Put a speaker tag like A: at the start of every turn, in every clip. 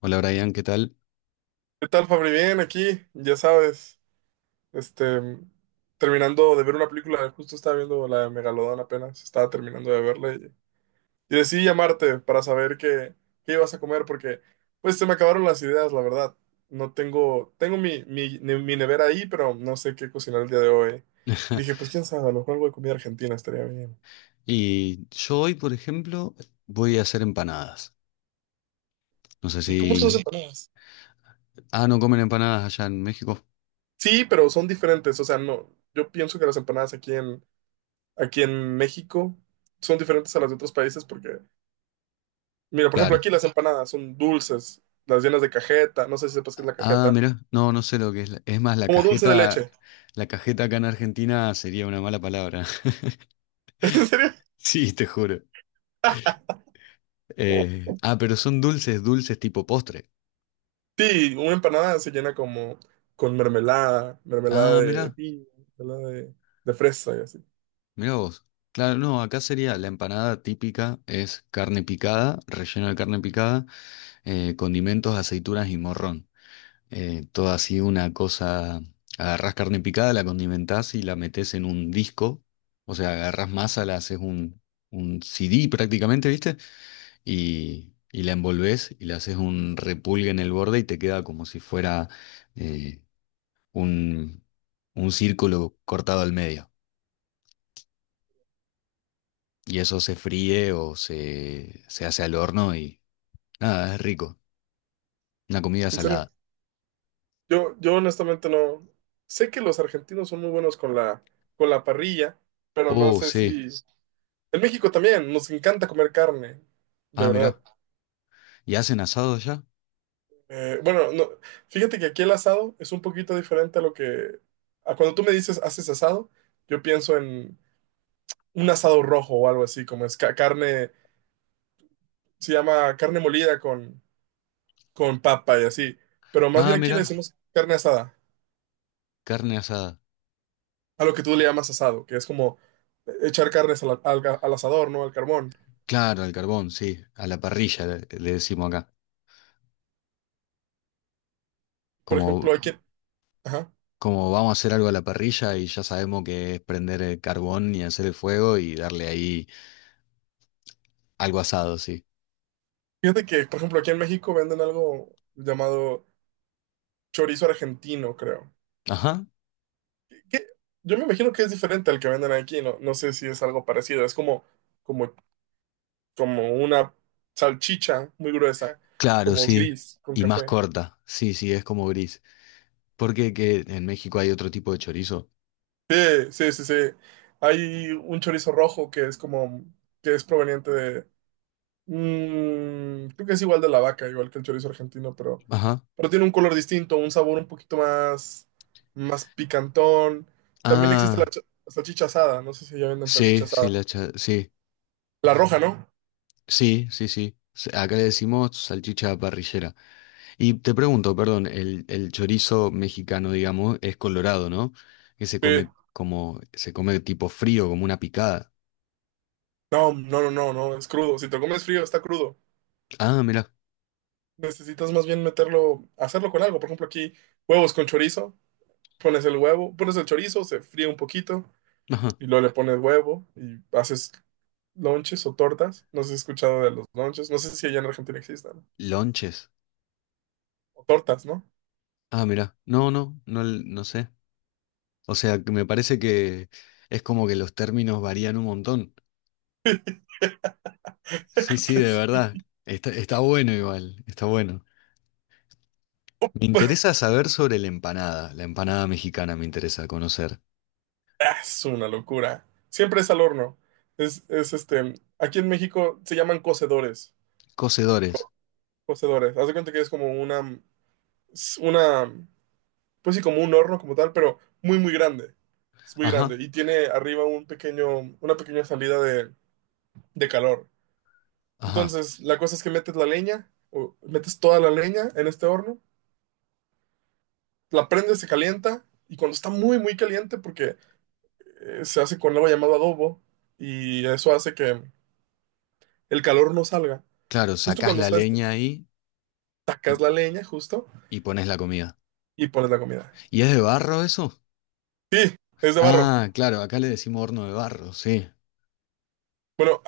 A: Hola Brian, ¿qué tal?
B: ¿Qué tal, Fabri? Bien, aquí, ya sabes, este, terminando de ver una película, justo estaba viendo la de Megalodón apenas, estaba terminando de verla y decidí llamarte para saber qué ibas a comer porque, pues, se me acabaron las ideas, la verdad. No tengo mi nevera ahí, pero no sé qué cocinar el día de hoy. Dije, pues, quién sabe, a lo mejor algo de comida argentina estaría bien.
A: Y yo hoy, por ejemplo, voy a hacer empanadas. No sé
B: ¿Y
A: si...
B: cómo son las empanadas?
A: Ah, ¿no comen empanadas allá en México?
B: Sí, pero son diferentes, o sea, no, yo pienso que las empanadas aquí en México son diferentes a las de otros países porque. Mira, por ejemplo,
A: Claro.
B: aquí las empanadas son dulces, las llenas de cajeta, no sé si sepas qué es la
A: Ah,
B: cajeta,
A: mira, no, no sé lo que es. Es más, la
B: como dulce de
A: cajeta,
B: leche.
A: la cajeta acá en Argentina sería una mala palabra.
B: ¿En serio?
A: Sí, te juro.
B: Ah,
A: Pero son dulces, dulces tipo postre.
B: sí, una empanada se llena como con mermelada, mermelada
A: Ah,
B: de
A: mira,
B: piña, mermelada de fresa y así.
A: mira vos. Claro, no, acá sería la empanada típica, es carne picada, relleno de carne picada, condimentos, aceitunas y morrón. Toda así una cosa, agarrás carne picada, la condimentás y la metés en un disco, o sea, agarrás masa, un CD prácticamente, ¿viste? Y la envolvés y le haces un repulgue en el borde y te queda como si fuera eh, un, un círculo cortado al medio. Y eso se fríe o se hace al horno y nada, es rico. Una comida
B: ¿En serio?
A: salada.
B: Yo honestamente no. Sé que los argentinos son muy buenos con la parrilla, pero no
A: Oh,
B: sé
A: sí.
B: si. En México también nos encanta comer carne, de
A: Ah,
B: verdad.
A: mirá. ¿Y hacen asado allá?
B: Bueno, no, fíjate que aquí el asado es un poquito diferente a lo que. A cuando tú me dices haces asado, yo pienso en un asado rojo o algo así, como es carne, se llama carne molida con papa y así, pero más
A: Ah,
B: bien aquí le
A: mirá.
B: decimos carne asada,
A: Carne asada.
B: a lo que tú le llamas asado, que es como echar carnes al asador, ¿no? Al carbón.
A: Claro, al carbón, sí, a la parrilla le decimos acá.
B: Por
A: Como,
B: ejemplo, aquí. Ajá.
A: como vamos a hacer algo a la parrilla y ya sabemos que es prender el carbón y hacer el fuego y darle ahí algo asado, sí.
B: Fíjate que, por ejemplo, aquí en México venden algo llamado chorizo argentino, creo.
A: Ajá,
B: que- Yo me imagino que es diferente al que venden aquí, no, no sé si es algo parecido, es como, como una salchicha muy gruesa,
A: claro,
B: como
A: sí.
B: gris con
A: Y más
B: café.
A: corta, sí, sí, es como gris. Porque que en México hay otro tipo de chorizo.
B: Sí, sí, sí, sí. Hay un chorizo rojo que es como, que es proveniente de, creo que es igual de la vaca, igual que el chorizo argentino, pero,
A: Ajá.
B: pero tiene un color distinto, un sabor un poquito más, más picantón. También existe la
A: Ah,
B: salchicha asada, no sé si ya venden
A: sí,
B: salchicha
A: sí,
B: asada.
A: sí,
B: La roja, ¿no?
A: sí, sí, sí. Acá le decimos salchicha parrillera. Y te pregunto, perdón, el chorizo mexicano, digamos, es colorado, ¿no? Que se
B: Sí,
A: come como, se come tipo frío, como una picada.
B: no, no, no, no, no, es crudo. Si te lo comes frío, está crudo.
A: Ah, mira,
B: Necesitas más bien meterlo, hacerlo con algo. Por ejemplo, aquí huevos con chorizo. Pones el huevo, pones el chorizo, se fríe un poquito
A: ajá,
B: y luego le pones huevo y haces lonches o tortas. No sé si has escuchado de los lonches. No sé si allá en Argentina existan.
A: lonches.
B: O tortas, ¿no?
A: Ah, mira, no, no, no, no sé. O sea, que me parece que es como que los términos varían un montón. Sí,
B: Creo
A: sí,
B: que
A: de
B: sí.
A: verdad. Está, está bueno igual, está bueno. Me interesa saber sobre la empanada mexicana me interesa conocer.
B: Ah, es una locura. Siempre es al horno. Es este. Aquí en México se llaman cocedores.
A: Cocedores.
B: Cocedores. Haz de cuenta que es como una pues sí, como un horno como tal, pero muy, muy grande. Es muy grande
A: Ajá,
B: y tiene arriba un pequeño, una pequeña salida de calor.
A: ajá.
B: Entonces, la cosa es que metes la leña, o metes toda la leña en este horno, la prendes, se calienta y cuando está muy, muy caliente, porque se hace con algo llamado adobo y eso hace que el calor no salga.
A: Claro,
B: Justo
A: sacás
B: cuando
A: la
B: está,
A: leña ahí. y
B: sacas la leña, justo,
A: Y pones la comida.
B: y pones la comida.
A: ¿Y es de barro eso?
B: Sí, es de barro.
A: Ah, claro, acá le decimos horno de barro, sí.
B: Bueno,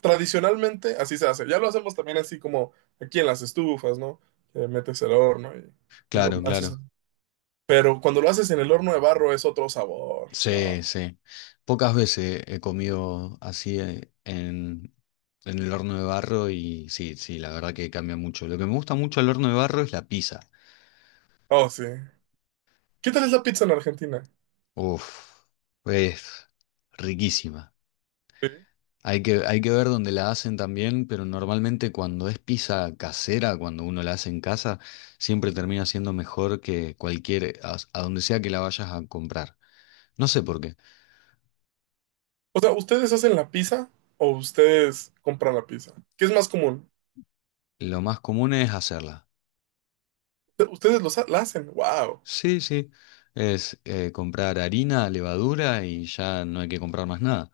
B: tradicionalmente así se hace. Ya lo hacemos también así como aquí en las estufas, ¿no? Que metes el horno y lo
A: Claro,
B: haces.
A: claro.
B: Pero cuando lo haces en el horno de barro es otro sabor.
A: Sí,
B: No.
A: sí. Pocas veces he comido así en el horno de barro y sí, sí, la verdad que cambia mucho. Lo que me gusta mucho al horno de barro es la pizza.
B: Oh, sí. ¿Qué tal es la pizza en Argentina?
A: Uf, es riquísima.
B: Sí.
A: Hay que ver dónde la hacen también, pero normalmente cuando es pizza casera, cuando uno la hace en casa, siempre termina siendo mejor que cualquier, a donde sea que la vayas a comprar. No sé por qué.
B: O sea, ¿ustedes hacen la pizza o ustedes compran la pizza? ¿Qué es más común?
A: Lo más común es hacerla.
B: Ustedes los ha- la hacen. Wow.
A: Sí, sí. Es comprar harina, levadura y ya no hay que comprar más nada.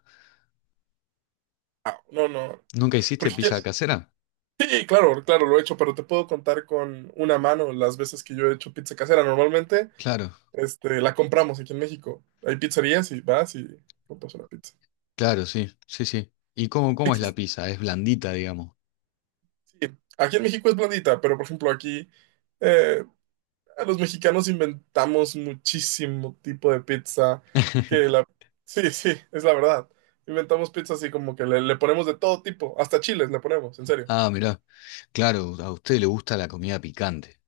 B: No, no.
A: ¿Nunca hiciste
B: Porque que-
A: pizza casera?
B: sí, claro, claro, lo he hecho, pero te puedo contar con una mano las veces que yo he hecho pizza casera. Normalmente
A: Claro,
B: este, la compramos aquí en México. Hay pizzerías y vas y compras una pizza.
A: claro, sí, sí, sí. ¿Y cómo, cómo es la
B: Existe,
A: pizza? Es blandita, digamos.
B: sí. Aquí en México es blandita, pero por ejemplo aquí eh, a los mexicanos inventamos muchísimo tipo de pizza que la. Sí, sí, es la verdad. Inventamos pizza así como que le ponemos de todo tipo, hasta chiles le ponemos, en serio.
A: Ah, mirá. Claro, a usted le gusta la comida picante.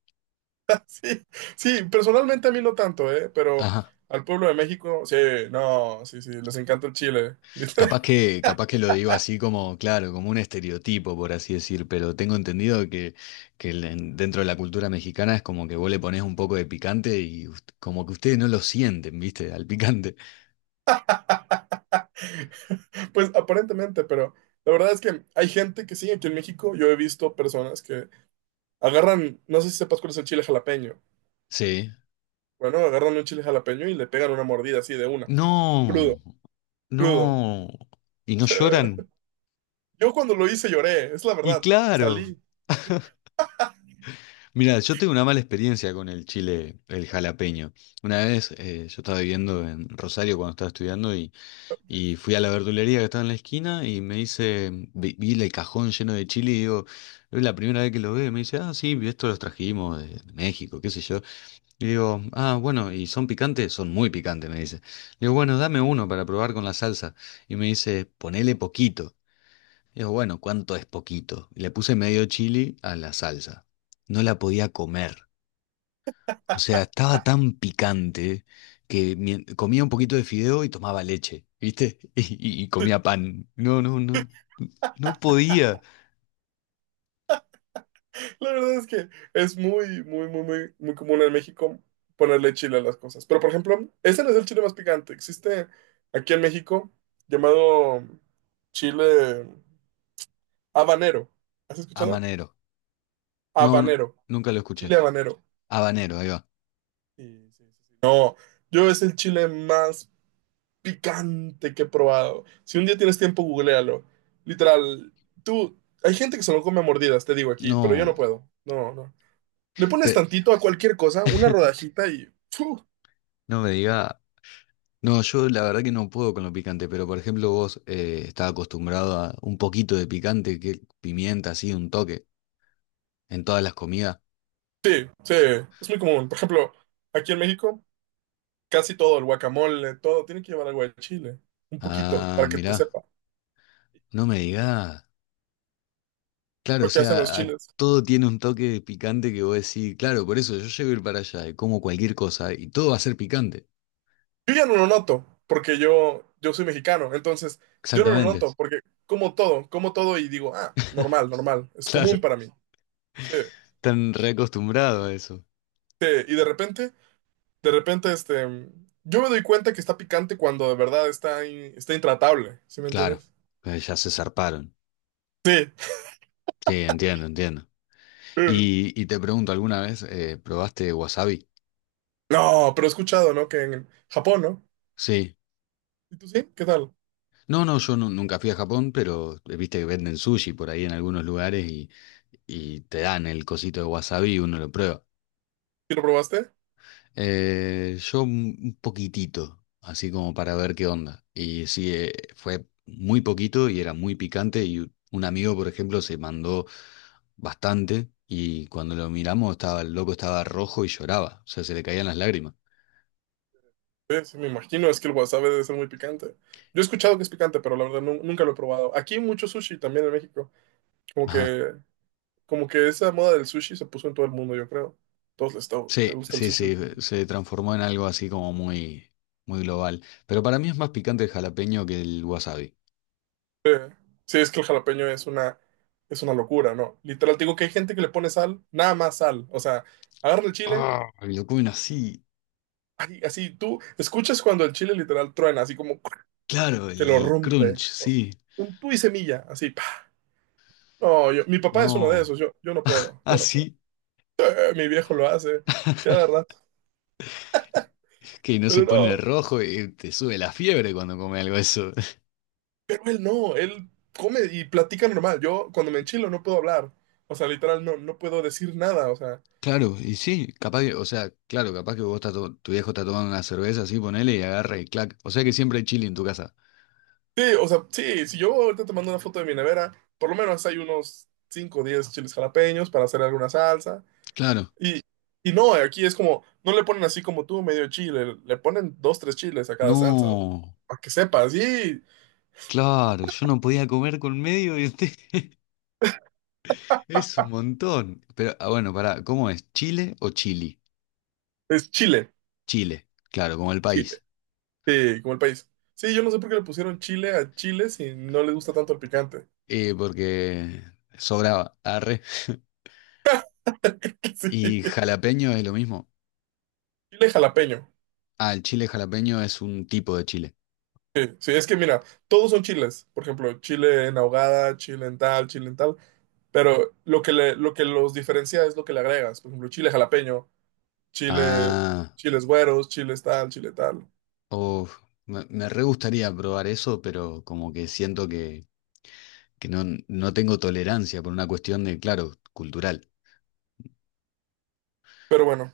B: Sí, sí, personalmente a mí no tanto, ¿eh? Pero
A: Ajá.
B: al pueblo de México, sí, no, sí, sí, les encanta el chile.
A: Capaz que lo digo así como, claro, como un estereotipo, por así decir, pero tengo entendido que dentro de la cultura mexicana es como que vos le ponés un poco de picante y como que ustedes no lo sienten, ¿viste? Al picante.
B: Pues aparentemente, pero la verdad es que hay gente que sí, aquí en México yo he visto personas que agarran, no sé si sepas cuál es el chile jalapeño.
A: Sí.
B: Bueno, agarran un chile jalapeño y le pegan una mordida así de una, crudo,
A: No,
B: crudo.
A: no. ¿Y no lloran?
B: Yo cuando lo hice lloré, es la
A: Y
B: verdad,
A: claro.
B: salí.
A: Mira, yo tengo una mala experiencia con el chile, el jalapeño. Una vez yo estaba viviendo en Rosario cuando estaba estudiando. Y fui a la verdulería que estaba en la esquina y me dice, vi, vi el cajón lleno de chile y digo, es la primera vez que lo ve. Me dice, ah, sí, esto los trajimos de México, qué sé yo. Y digo, ah, bueno, ¿y son picantes? Son muy picantes, me dice. Le digo, bueno, dame uno para probar con la salsa. Y me dice, ponele poquito. Y digo, bueno, ¿cuánto es poquito? Y le puse medio chili a la salsa. No la podía comer. O sea, estaba tan picante que comía un poquito de fideo y tomaba leche, ¿viste? Y comía pan. No, no, no, no podía.
B: La verdad es que es muy, muy, muy, muy, muy común en México ponerle chile a las cosas. Pero por ejemplo, ese no es el chile más picante. Existe aquí en México llamado chile habanero. ¿Has escuchado?
A: Habanero. No, no,
B: Habanero.
A: nunca lo
B: Chile
A: escuché.
B: habanero.
A: Habanero, ahí va.
B: Sí, sí, sí, sí. No, yo es el chile más picante que he probado. Si un día tienes tiempo, googlealo. Literal, tú, hay gente que se lo come a mordidas, te digo aquí, pero yo no
A: No,
B: puedo. No, no. Le pones
A: pe-
B: tantito a cualquier cosa, una rodajita y ¡fu!
A: no me diga. No, yo la verdad que no puedo con lo picante, pero por ejemplo vos estás acostumbrado a un poquito de picante, que pimienta así, un toque, en todas las comidas.
B: Sí, sí, es muy común. Por ejemplo, aquí en México, casi todo, el guacamole, todo, tiene que llevar algo de chile. Un poquito,
A: Ah,
B: para que te
A: mirá,
B: sepa
A: no me digas. Claro, o
B: lo que hacen los
A: sea,
B: chiles.
A: todo tiene un toque picante que vos decís, claro, por eso yo llego a ir para allá y como cualquier cosa y todo va a ser picante.
B: Yo ya no lo noto, porque yo soy mexicano, entonces yo no lo
A: Exactamente.
B: noto, porque como todo y digo, ah, normal, normal, es común
A: Claro,
B: para mí. Sí,
A: están reacostumbrados a eso.
B: sí, y de repente, yo me doy cuenta que está picante cuando de verdad está, está intratable, ¿sí me
A: Claro,
B: entiendes?
A: pues ya se zarparon.
B: Sí.
A: Sí, entiendo, entiendo.
B: Mm.
A: Y te pregunto, ¿alguna vez probaste wasabi?
B: No, pero he escuchado, ¿no? Que en Japón, ¿no?
A: Sí.
B: ¿Y tú sí? ¿Qué tal?
A: No, no, yo nunca fui a Japón, pero viste que venden sushi por ahí en algunos lugares y te dan el cosito de wasabi y uno lo prueba.
B: ¿Sí lo probaste?
A: Yo un poquitito, así como para ver qué onda. Y sí, fue muy poquito y era muy picante y un amigo, por ejemplo, se mandó bastante y cuando lo miramos estaba, el loco estaba rojo y lloraba, o sea, se le caían las lágrimas.
B: Sí, sí, me imagino, es que el wasabi debe ser muy picante. Yo he escuchado que es picante, pero la verdad nunca lo he probado. Aquí hay mucho sushi también en México. Como
A: Ajá.
B: que Como que esa moda del sushi se puso en todo el mundo, yo creo. Todos les
A: Sí,
B: gusta el
A: sí,
B: sushi.
A: sí,
B: Últimamente.
A: se transformó en algo así como muy, muy global. Pero para mí es más picante el jalapeño que el wasabi.
B: Eh, Sí, es que el jalapeño es una locura, ¿no? Literal, te digo que hay gente que le pone sal, nada más sal. O sea, agarra el chile,
A: Ah, y lo comen así.
B: ay, así tú escuchas cuando el chile literal truena, así como
A: Claro,
B: que lo
A: el crunch,
B: rompe, ¿no?
A: sí.
B: Un tú y semilla, así. Pa. No, mi papá es uno de
A: No.
B: esos, yo no puedo,
A: Ah,
B: yo no puedo.
A: sí.
B: Mi viejo lo hace, cada rato.
A: Que no se
B: Pero
A: pone
B: no,
A: rojo y te sube la fiebre cuando come algo eso.
B: pero él no, él come y platica normal. Yo cuando me enchilo no puedo hablar. O sea, literal, no, no puedo decir nada.
A: Claro, y sí, capaz que, o sea, claro, capaz que vos estás tu viejo está tomando una cerveza así, ponele y agarra y clac. O sea que siempre hay chili en tu casa.
B: O sea, sí, si yo ahorita te mando una foto de mi nevera, por lo menos hay unos 5 o 10 chiles jalapeños para hacer alguna salsa.
A: Claro.
B: Y, y no, aquí es como, no le ponen así como tú, medio chile, le ponen dos, tres chiles a cada salsa. Bro.
A: No,
B: Para que sepas, sí,
A: claro, yo no podía comer con medio y usted es un montón. Pero, ah, bueno, pará, ¿cómo es? ¿Chile o chili?
B: es chile,
A: Chile, claro, como el
B: chile,
A: país.
B: sí, como el país. Sí, yo no sé por qué le pusieron chile a chile si no le gusta tanto el picante.
A: Porque sobraba, arre.
B: Sí,
A: ¿Y jalapeño es lo mismo?
B: chile jalapeño.
A: Ah, el chile jalapeño es un tipo de chile.
B: Sí, sí, es que mira, todos son chiles. Por ejemplo, chile en ahogada, chile en tal, chile en tal. Pero lo que los diferencia es lo que le agregas. Por ejemplo, chile jalapeño, chile,
A: Ah.
B: chiles güeros, chiles tal, chile tal.
A: Uf, me re gustaría probar eso, pero como que siento que no, no tengo tolerancia por una cuestión de, claro, cultural.
B: Pero bueno,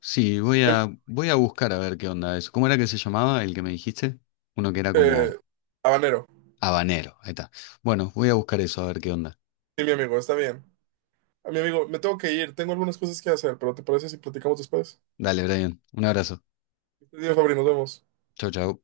A: Sí, voy
B: em,
A: a, voy a buscar a ver qué onda eso. ¿Cómo era que se llamaba el que me dijiste? Uno que era
B: eh,
A: como
B: habanero.
A: habanero. Ahí está. Bueno, voy a buscar eso a ver qué onda.
B: Sí, mi amigo, está bien. A mi amigo, me tengo que ir. Tengo algunas cosas que hacer, pero ¿te parece si platicamos después?
A: Dale, Brian. Un abrazo.
B: Este día, Fabri, nos vemos.
A: Chau, chau.